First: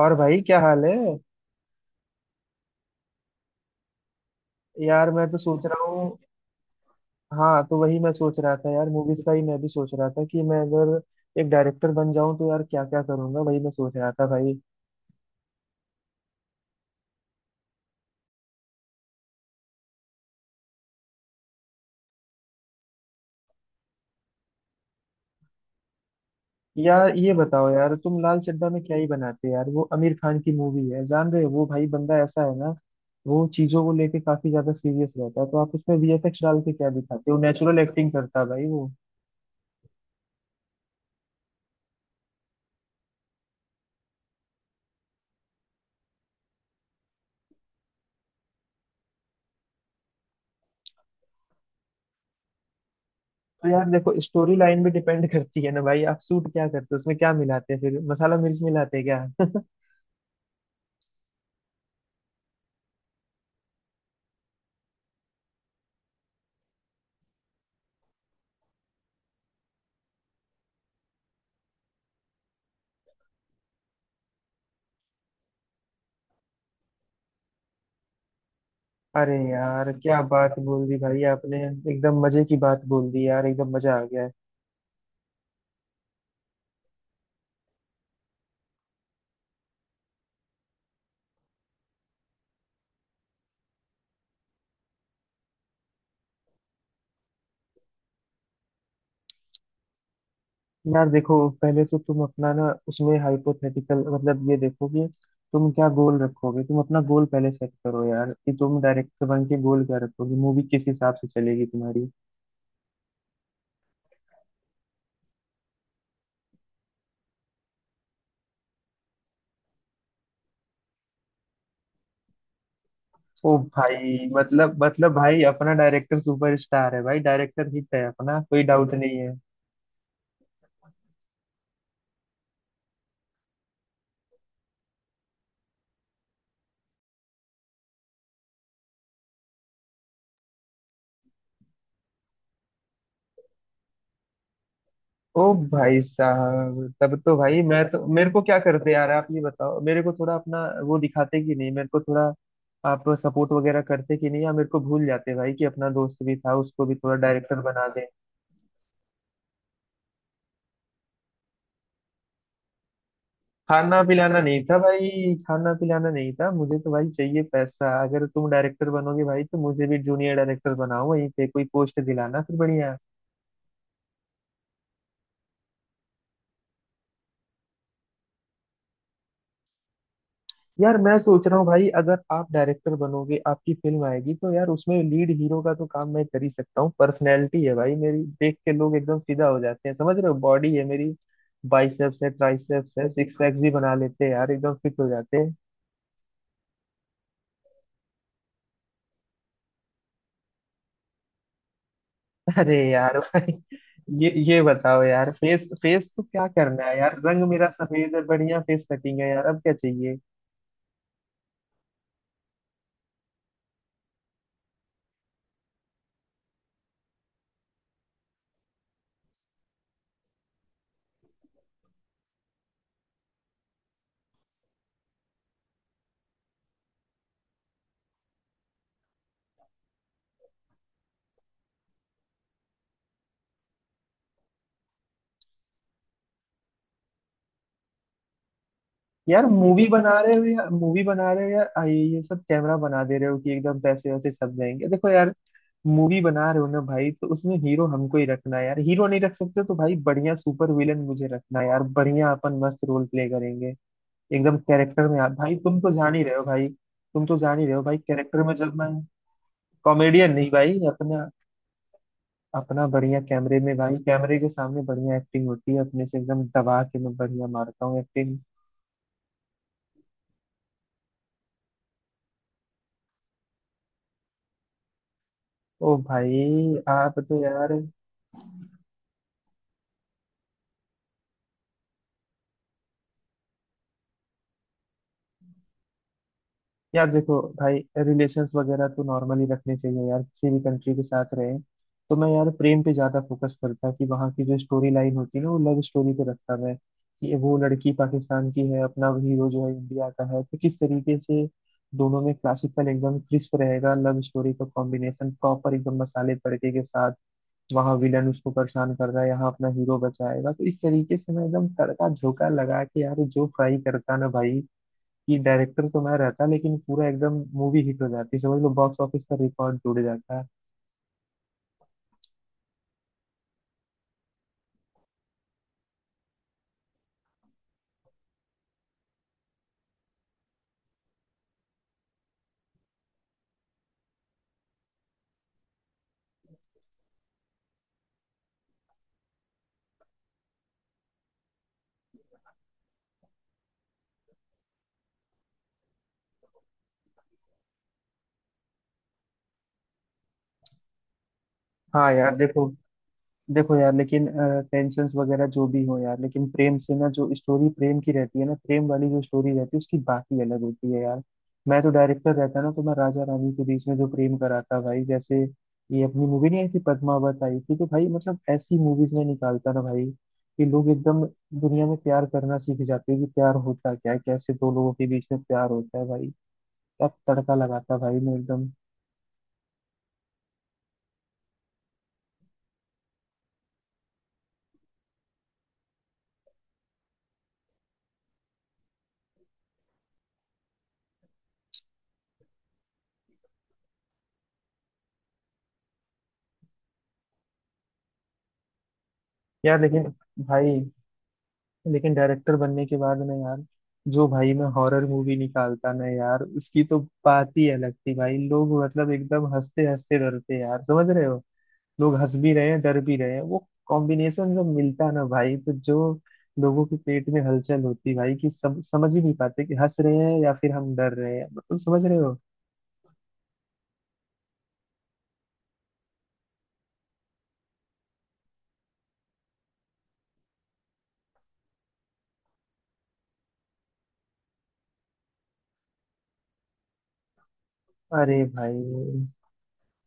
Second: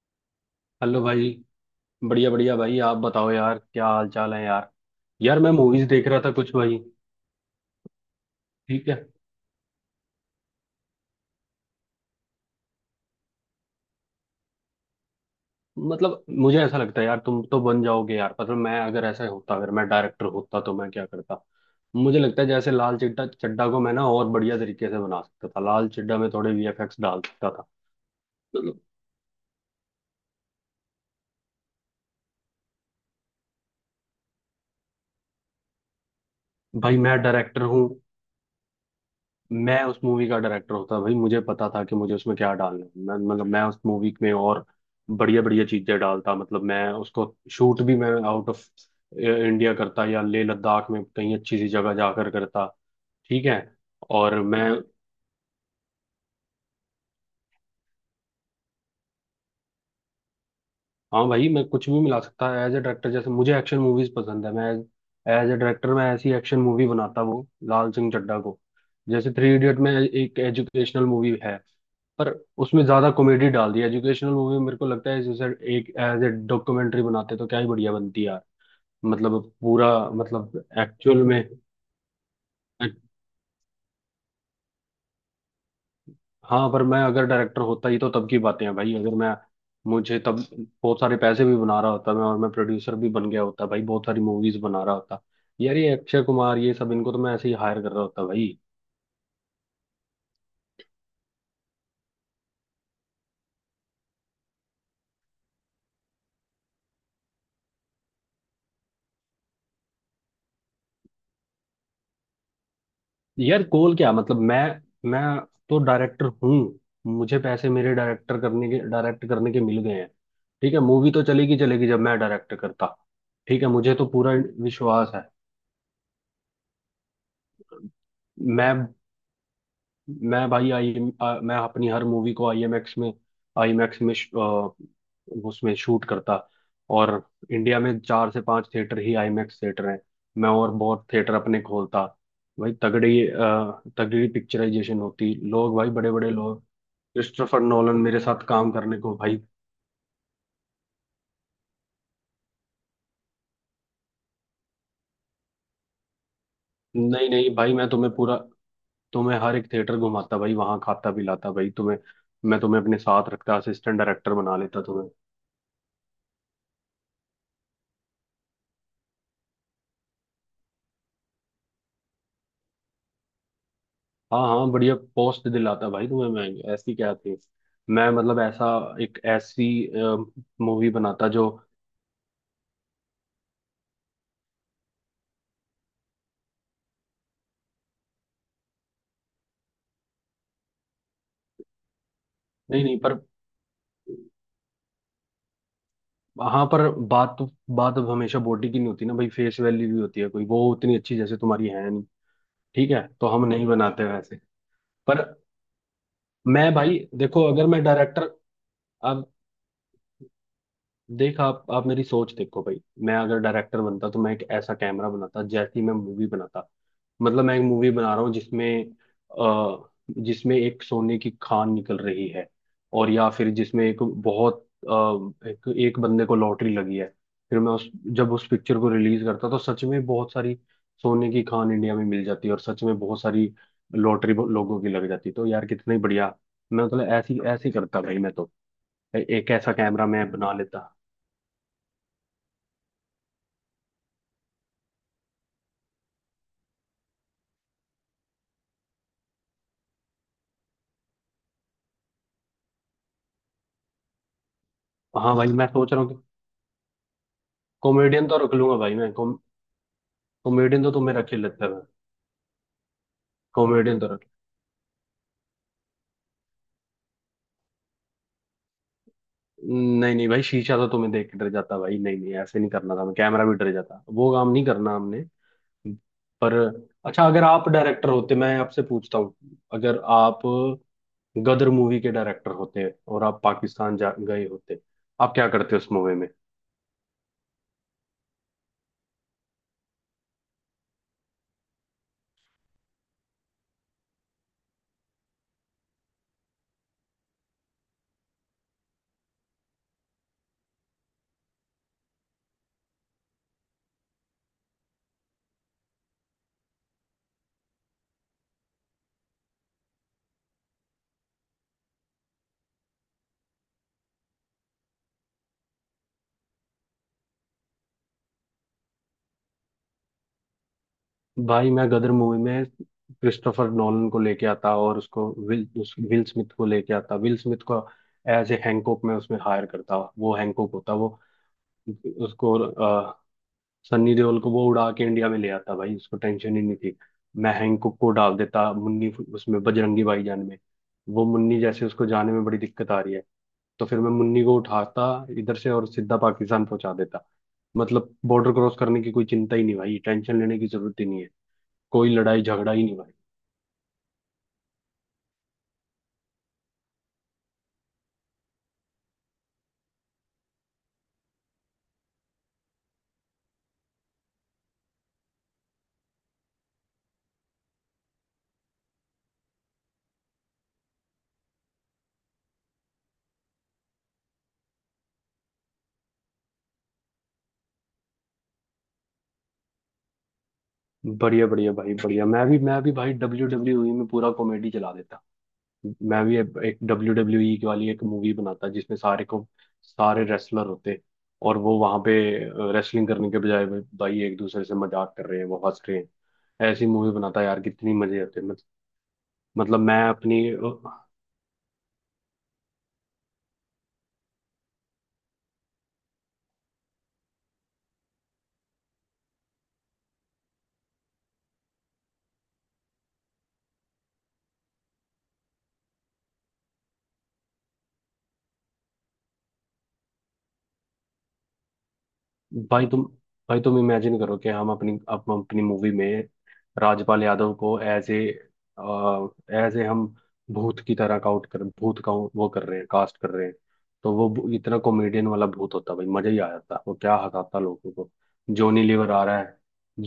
और भाई क्या हाल हेलो है? भाई। बढ़िया बढ़िया भाई, आप बताओ यार, क्या हाल चाल है यार। यार मैं तो यार मैं सोच रहा मूवीज देख हूँ। रहा था कुछ भाई। हाँ, तो वही मैं सोच रहा था यार, ठीक है। मूवीज का ही मैं भी सोच रहा था कि मैं अगर एक डायरेक्टर बन जाऊं तो यार क्या क्या करूंगा, वही मैं सोच रहा था भाई। मतलब मुझे ऐसा लगता है यार, तुम तो बन जाओगे यार। मतलब मैं अगर ऐसा होता, अगर मैं डायरेक्टर होता तो मैं क्या करता। मुझे लगता है जैसे लाल चड्ढा चड्ढा को मैं ना और बढ़िया तरीके से बना सकता था। लाल चड्ढा में थोड़े वीएफएक्स यार डाल ये सकता था। बताओ यार, तुम लाल चड्ढा में मतलब, क्या ही बनाते यार, वो आमिर खान की मूवी है, जान रहे हो, वो भाई बंदा ऐसा है ना, वो चीजों को लेके काफी ज्यादा सीरियस रहता है, तो आप उसमें वीएफएक्स डाल के क्या भाई मैं दिखाते हो? डायरेक्टर नेचुरल हूँ। एक्टिंग करता है भाई वो। मैं उस मूवी का डायरेक्टर होता भाई, मुझे पता था कि मुझे उसमें क्या डालना है। मैं उस मूवी में और बढ़िया बढ़िया चीजें डालता। मतलब मैं उसको शूट भी मैं आउट ऑफ इंडिया करता, या लेह लद्दाख में कहीं अच्छी सी जगह जाकर करता। ठीक है। तो यार देखो, और स्टोरी मैं लाइन भी डिपेंड करती है ना भाई, आप सूट क्या करते हो, उसमें क्या मिलाते हैं, फिर मसाला मिर्च मिलाते हैं क्या? हाँ भाई, मैं कुछ भी मिला सकता है एज ए डायरेक्टर। जैसे मुझे एक्शन मूवीज पसंद है, मैं एज ए डायरेक्टर मैं ऐसी एक्शन मूवी बनाता, वो लाल सिंह चड्ढा को। जैसे थ्री इडियट में एक एजुकेशनल मूवी है, पर उसमें ज्यादा कॉमेडी डाल दी। एजुकेशनल मूवी मेरे को लगता है, जैसे एक एज ए डॉक्यूमेंट्री बनाते तो क्या ही बढ़िया बनती यार। अरे मतलब यार, पूरा, क्या बात मतलब बोल दी भाई एक्चुअल में। आपने, एकदम मजे की बात बोल दी यार, एकदम मजा आ गया है। हाँ, पर मैं अगर डायरेक्टर होता ही तो तब की बातें हैं भाई। अगर मैं मुझे तब बहुत सारे पैसे भी बना रहा होता मैं, और मैं प्रोड्यूसर भी बन गया होता भाई, बहुत सारी मूवीज बना रहा होता। यार ये अक्षय कुमार, ये सब इनको तो मैं ऐसे ही हायर कर रहा होता भाई। यार देखो, पहले तो तुम अपना ना, उसमें हाइपोथेटिकल मतलब ये देखो कि तुम क्या गोल रखोगे, तुम अपना गोल पहले सेट करो यार कि तुम डायरेक्टर बन के गोल क्या रखोगे, मूवी किस हिसाब से चलेगी तुम्हारी। यार गोल क्या मतलब, मैं तो डायरेक्टर हूँ। मुझे पैसे मेरे डायरेक्टर करने के, डायरेक्ट करने के मिल गए हैं। ठीक है, मूवी तो चलेगी चलेगी जब मैं डायरेक्ट करता। ओ ठीक है, मुझे तो भाई, पूरा मतलब विश्वास मतलब है। भाई, अपना डायरेक्टर सुपरस्टार है भाई, डायरेक्टर हिट है, अपना कोई मैं डाउट नहीं। मैं भाई, आई मैं अपनी हर मूवी को आईएमएक्स में, आईमैक्स में उसमें शूट करता। और इंडिया में चार से पांच थिएटर ही आईमैक्स थिएटर हैं। मैं और बहुत थिएटर अपने खोलता भाई। तगड़ी तगड़ी पिक्चराइजेशन होती ओ लोग, भाई भाई बड़े बड़े लोग, साहब, तब तो क्रिस्टोफर भाई मैं नोलन तो मेरे मेरे को साथ क्या काम करते करने यार, को आप भाई। ये बताओ, मेरे को थोड़ा अपना वो दिखाते कि नहीं, मेरे को थोड़ा आप सपोर्ट वगैरह करते कि नहीं, या मेरे को भूल जाते भाई कि अपना दोस्त भी था उसको भी थोड़ा नहीं नहीं डायरेक्टर भाई, बना मैं दे। तुम्हें पूरा, तुम्हें हर एक थिएटर घुमाता भाई, वहां खाता पिलाता भाई तुम्हें। मैं तुम्हें अपने साथ रखता, असिस्टेंट खाना डायरेक्टर पिलाना बना नहीं था लेता तुम्हें। भाई, खाना पिलाना नहीं था, मुझे तो भाई चाहिए पैसा, अगर तुम डायरेक्टर बनोगे भाई तो मुझे भी जूनियर डायरेक्टर बनाओ, वहीं पे कोई पोस्ट दिलाना फिर बढ़िया। हाँ हाँ, बढ़िया पोस्ट दिलाता भाई तुम्हें। मैं ऐसी क्या थी, मैं मतलब ऐसा एक ऐसी मूवी यार मैं बनाता सोच जो, रहा हूँ भाई, अगर आप डायरेक्टर बनोगे आपकी फिल्म आएगी, तो यार उसमें लीड हीरो का तो काम मैं कर ही सकता हूँ, पर्सनैलिटी है भाई मेरी, देख के लोग एकदम फिदा हो जाते हैं, समझ रहे हो, बॉडी है मेरी, बाइसेप्स है, नहीं ट्राइसेप्स नहीं है, पर, सिक्स पैक्स भी बना लेते हैं यार, एकदम फिट हो जाते हैं। हाँ पर बात अब हमेशा बॉडी की नहीं होती ना भाई, फेस वैल्यू भी होती है। कोई वो उतनी अच्छी जैसे तुम्हारी है नहीं। अरे ठीक है, यार तो हम भाई, नहीं बनाते ये वैसे। ये बताओ पर यार, फेस फेस तो क्या मैं करना है भाई यार, देखो, रंग अगर मेरा मैं सफेद है, डायरेक्टर, बढ़िया फेस कटिंग अब है यार, अब क्या चाहिए? देख, आप मेरी सोच देखो भाई। मैं अगर डायरेक्टर बनता तो मैं एक ऐसा कैमरा बनाता जैसी मैं मूवी बनाता। मतलब मैं एक मूवी बना रहा हूँ, जिसमें अ जिसमें एक सोने की खान निकल रही है। और या फिर जिसमें एक बहुत अ, एक बंदे को लॉटरी लगी है। फिर मैं उस, जब उस पिक्चर को रिलीज करता तो सच में बहुत सारी सोने की खान इंडिया में मिल जाती है, और सच में बहुत सारी लॉटरी लोगों की लग जाती। तो यार कितना ही बढ़िया। मैं मतलब ऐसी ऐसी करता भाई मैं तो, यार एक ऐसा मूवी कैमरा बना मैं रहे हो बना या लेता। मूवी बना रहे हो या ये सब कैमरा बना दे रहे हो कि एकदम पैसे वैसे छप जाएंगे, देखो यार, मूवी बना रहे हो ना भाई, तो उसमें हीरो हमको ही रखना है यार, हीरो नहीं रख सकते तो भाई बढ़िया सुपर विलन मुझे रखना है यार, बढ़िया अपन मस्त रोल प्ले करेंगे एकदम कैरेक्टर में आ हाँ भाई, भाई, मैं तुम तो सोच रहा हूँ जान कि ही रहे हो भाई, तुम तो जान ही रहे हो भाई, कॉमेडियन तो कैरेक्टर में रख जब लूंगा मैं, भाई मैं। कॉमेडियन नहीं भाई, कॉमेडियन तो तुम्हें अपना रख ही लेता है। अपना बढ़िया कैमरे में भाई, कॉमेडियन तो कैमरे के सामने बढ़िया एक्टिंग होती है, अपने से एकदम दबा के मैं बढ़िया मारता हूँ एक्टिंग। नहीं नहीं भाई, शीशा तो तुम्हें देख के डर जाता भाई। नहीं नहीं, ऐसे नहीं करना था। मैं कैमरा भी डर जाता, वो काम नहीं करना हमने। ओ भाई, पर आप अच्छा, तो अगर आप यार, डायरेक्टर होते, मैं आपसे पूछता हूँ, अगर आप गदर मूवी के डायरेक्टर होते और आप पाकिस्तान जा गए होते, आप क्या करते उस मूवी में। यार देखो भाई, रिलेशंस वगैरह तो नॉर्मली रखने चाहिए यार, किसी भी कंट्री के साथ रहे, तो मैं यार प्रेम पे ज्यादा फोकस करता कि वहाँ की जो स्टोरी लाइन होती है ना, वो लव स्टोरी पे रखता मैं, कि वो लड़की पाकिस्तान की है, अपना हीरो जो है इंडिया का है, तो किस तरीके से दोनों में क्लासिकल एकदम क्रिस्प रहेगा लव स्टोरी का कॉम्बिनेशन प्रॉपर एकदम मसाले तड़के के साथ, वहाँ विलन उसको परेशान कर रहा है, यहाँ अपना हीरो बचाएगा, तो इस तरीके से मैं एकदम तड़का झोंका लगा के यार जो फ्राई करता ना भाई, कि डायरेक्टर तो मैं रहता लेकिन पूरा एकदम मूवी हिट हो जाती, समझ लो बॉक्स ऑफिस का रिकॉर्ड जुड़ जाता है। भाई मैं गदर मूवी में क्रिस्टोफर नॉलन को लेके आता, और उसको विल, उस विल स्मिथ को लेके आता। विल स्मिथ को एज ए हैंकॉक में उसमें हायर करता, वो हैंकॉक होता वो। उसको सनी देओल को वो उड़ा के इंडिया में ले आता भाई, उसको टेंशन ही नहीं थी। मैं हैंकॉक को डाल देता मुन्नी उसमें, बजरंगी भाईजान में वो मुन्नी, जैसे उसको जाने में बड़ी दिक्कत आ रही है, तो फिर मैं मुन्नी को उठाता इधर से और सीधा पाकिस्तान पहुंचा देता। मतलब बॉर्डर क्रॉस करने की कोई चिंता ही नहीं भाई, टेंशन लेने की जरूरत ही नहीं है। हाँ कोई यार लड़ाई देखो, झगड़ा ही नहीं भाई। देखो यार लेकिन टेंशन वगैरह जो भी हो यार, लेकिन प्रेम से ना, जो स्टोरी प्रेम की रहती है ना, प्रेम वाली जो स्टोरी रहती है उसकी बात ही अलग होती है यार। मैं तो डायरेक्टर रहता ना तो मैं राजा रानी के बीच में जो प्रेम कराता भाई, जैसे ये अपनी मूवी नहीं आई थी पद्मावत आई थी, तो भाई मतलब ऐसी मूवीज में निकालता ना भाई कि लोग एकदम दुनिया में प्यार करना सीख जाते हैं कि प्यार होता क्या है, कैसे दो लोगों के बीच में प्यार होता है भाई, क्या तड़का लगाता भाई मैं एकदम। बढ़िया बढ़िया भाई, बढ़िया। मैं भी भाई, डब्ल्यू डब्ल्यू ई में पूरा कॉमेडी चला देता। मैं भी अब एक डब्ल्यू डब्ल्यू ई की वाली एक मूवी बनाता, जिसमें सारे को, सारे रेसलर होते और वो वहां पे रेसलिंग करने के बजाय भाई भाई एक दूसरे से मजाक कर रहे हैं, वो हंस रहे हैं। ऐसी मूवी बनाता यार, कितनी मजे आते। यार मतलब मैं लेकिन अपनी, भाई, लेकिन डायरेक्टर बनने के बाद में यार, जो भाई मैं हॉरर मूवी निकालता ना यार, उसकी तो बात ही अलग थी भाई, लोग मतलब एकदम हंसते हंसते डरते यार, समझ रहे हो, लोग हंस भी रहे हैं डर भी रहे हैं, वो कॉम्बिनेशन जब मिलता ना भाई, तो जो लोगों के पेट में हलचल होती भाई कि सब समझ ही नहीं पाते कि हंस रहे हैं या फिर हम डर रहे हैं, मतलब समझ रहे हो। भाई तुम, भाई तुम इमेजिन करो कि हम अपनी मूवी में राजपाल यादव को एज ए हम भूत की तरह काउट कर, भूत का वो कर रहे हैं, कास्ट कर रहे हैं। तो वो इतना कॉमेडियन वाला भूत होता भाई, मजा ही आ जाता। वो क्या हंसाता लोगों को। अरे जॉनी लीवर आ भाई, रहा है,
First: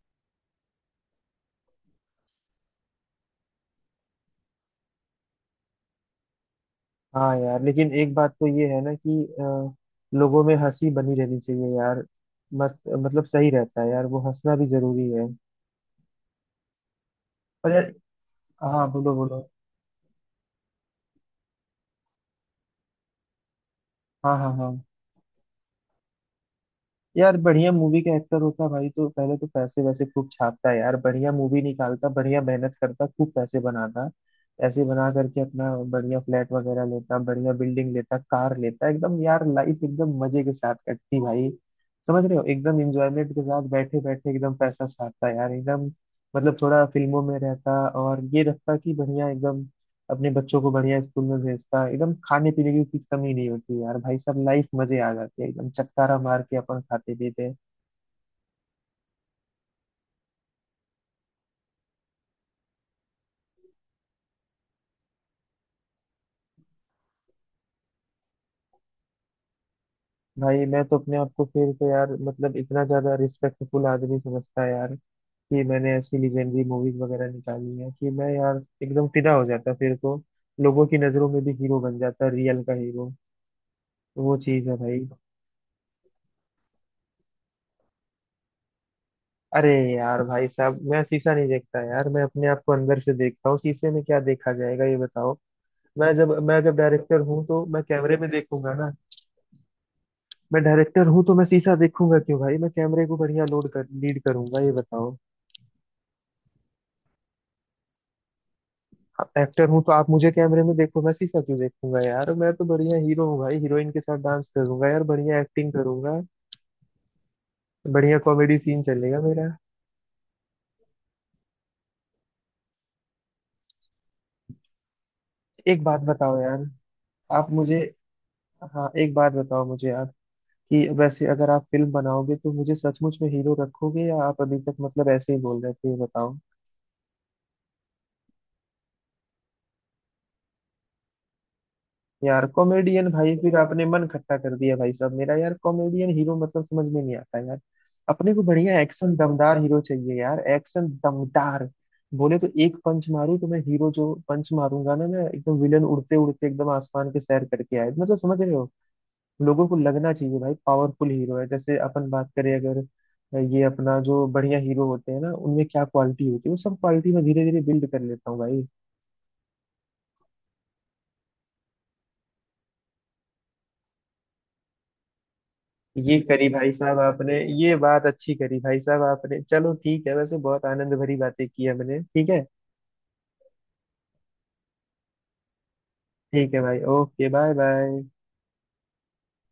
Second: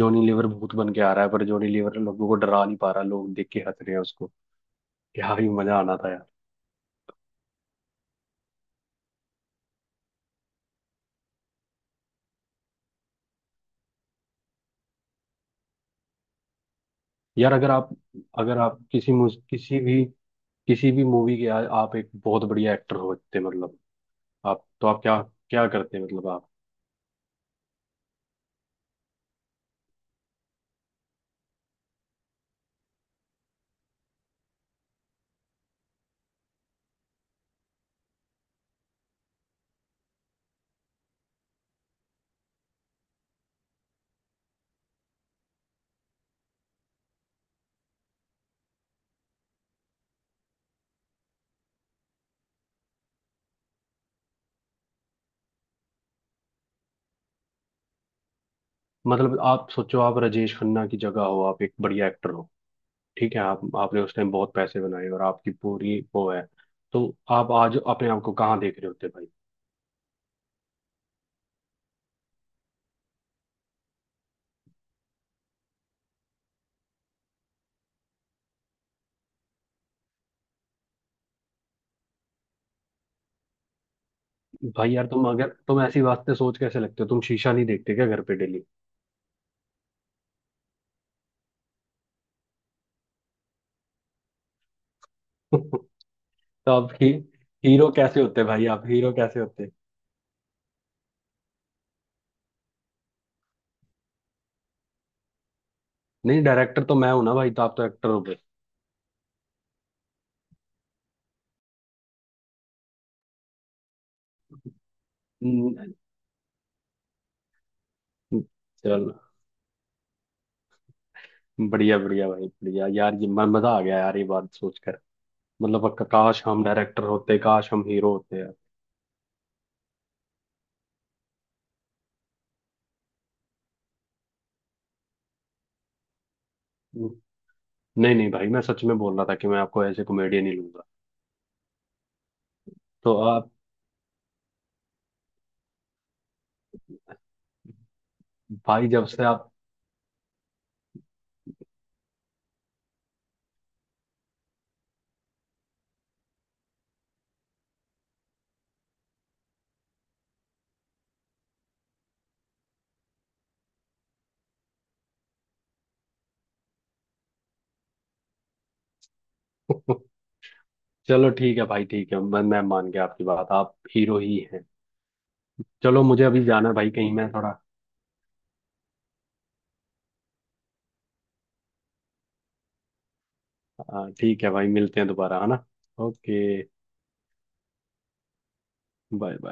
जॉनी लीवर भूत बन के आ रहा है, पर जॉनी लीवर लोगों को डरा नहीं पा रहा, लोग देख के हंस रहे हैं उसको। क्या ही मजा आना था यार। हाँ यार लेकिन एक बात तो ये है ना कि लोगों में हंसी बनी रहनी चाहिए यार, मत मतलब सही रहता है यार, वो हंसना भी जरूरी है, यार अगर और आप, यार, अगर आप हाँ किसी बोलो बोलो, किसी भी, किसी भी मूवी के आप एक बहुत बढ़िया एक्टर होते मतलब, हाँ हाँ आप हाँ। तो आप क्या क्या करते हैं? मतलब आप, यार बढ़िया मूवी का एक्टर होता भाई, तो पहले तो पैसे वैसे खूब छापता यार, बढ़िया मूवी निकालता, बढ़िया मेहनत करता, खूब पैसे बनाता, ऐसे बना करके अपना बढ़िया फ्लैट वगैरह लेता, बढ़िया बिल्डिंग लेता, कार लेता, एकदम यार लाइफ एकदम मजे के साथ कटती भाई, समझ रहे हो, एकदम इंजॉयमेंट के साथ बैठे बैठे एकदम पैसा छापता यार एकदम, मतलब थोड़ा फिल्मों में रहता और ये रहता कि बढ़िया एकदम अपने बच्चों को बढ़िया स्कूल में भेजता, एकदम खाने पीने की कुछ कमी नहीं होती यार भाई, सब लाइफ मजे आ जाते हैं, एकदम चटकारा मार के अपन खाते पीते हैं। मतलब आप सोचो आप राजेश खन्ना की जगह हो, आप एक बढ़िया एक्टर हो। ठीक है, आप, आपने उस टाइम बहुत पैसे बनाए और आपकी पूरी वो है, तो आप आज अपने आप को कहाँ देख रहे होते भाई। भाई मैं तो अपने आप को फिर तो यार, मतलब इतना ज्यादा रिस्पेक्टफुल आदमी समझता है यार कि मैंने ऐसी लीजेंडरी मूवीज वगैरह निकाली है, कि मैं यार एकदम फिदा हो जाता फिर तो, लोगों की नजरों में भी हीरो बन जाता, रियल का हीरो, वो चीज है भाई भाई। यार, तुम अगर तुम ऐसी बात से, सोच कैसे लगते हो तुम? शीशा नहीं देखते क्या घर पे डेली? अरे यार भाई साहब, मैं शीशा नहीं देखता यार, मैं अपने आप को अंदर से देखता हूँ, शीशे में क्या देखा जाएगा ये बताओ। मैं जब मैं तो जब आप ही, डायरेक्टर हूँ तो मैं हीरो कैमरे कैसे में होते भाई? देखूंगा आप ना। हीरो कैसे होते? मैं डायरेक्टर हूँ तो मैं शीशा देखूंगा क्यों भाई, मैं कैमरे को बढ़िया लोड कर लीड करूंगा ये बताओ। नहीं, डायरेक्टर तो मैं हूं ना भाई, तो आप तो एक्टर हो गए। एक्टर हूँ तो आप मुझे कैमरे में देखो, मैं शीशा क्यों देखूंगा यार, मैं तो बढ़िया हीरो हूँ भाई, हीरोइन के साथ डांस करूंगा यार, बढ़िया एक्टिंग हम्म, करूंगा, बढ़िया कॉमेडी सीन चलो। चलेगा मेरा। बढ़िया बढ़िया भाई, बढ़िया। यार ये मजा आ गया यार, ये बात सोचकर। एक मतलब बात बताओ काश यार, हम डायरेक्टर होते, आप काश मुझे, हम हीरो होते यार। हाँ एक बात बताओ मुझे आप, कि वैसे अगर आप फिल्म बनाओगे तो मुझे सचमुच में हीरो रखोगे या आप अभी तक मतलब ऐसे ही बोल रहे थे ये बताओ। हम्म, नहीं नहीं भाई, मैं सच में बोल रहा था कि मैं आपको ऐसे कॉमेडियन ही लूंगा। यार कॉमेडियन तो भाई, आप, फिर आपने मन खट्टा कर दिया भाई साहब मेरा यार, कॉमेडियन हीरो मतलब समझ में नहीं आता यार, अपने को बढ़िया भाई जब एक्शन से आप, दमदार हीरो चाहिए यार, एक्शन दमदार बोले तो एक पंच मारूं तो मैं हीरो जो पंच मारूंगा ना मैं, एकदम विलन उड़ते उड़ते एकदम आसमान के सैर करके आए, मतलब समझ रहे हो, लोगों को लगना चाहिए भाई पावरफुल हीरो है, जैसे अपन बात करें अगर, ये अपना जो बढ़िया हीरो होते हैं ना उनमें क्या क्वालिटी होती है वो सब क्वालिटी मैं धीरे धीरे बिल्ड कर लेता हूँ भाई। चलो ठीक है भाई। ठीक है, मैं मान गया आपकी बात, आप हीरो ही हैं। चलो ये मुझे अभी करी जाना भाई है भाई, साहब कहीं मैं आपने, थोड़ा ये बात अच्छी करी भाई साहब आपने, चलो ठीक है, वैसे बहुत आनंद भरी बातें की हमने, ठीक है, ठीक है भाई, मिलते हैं दोबारा, है ना? ओके, ठीक है भाई, okay, bye bye. Bye bye.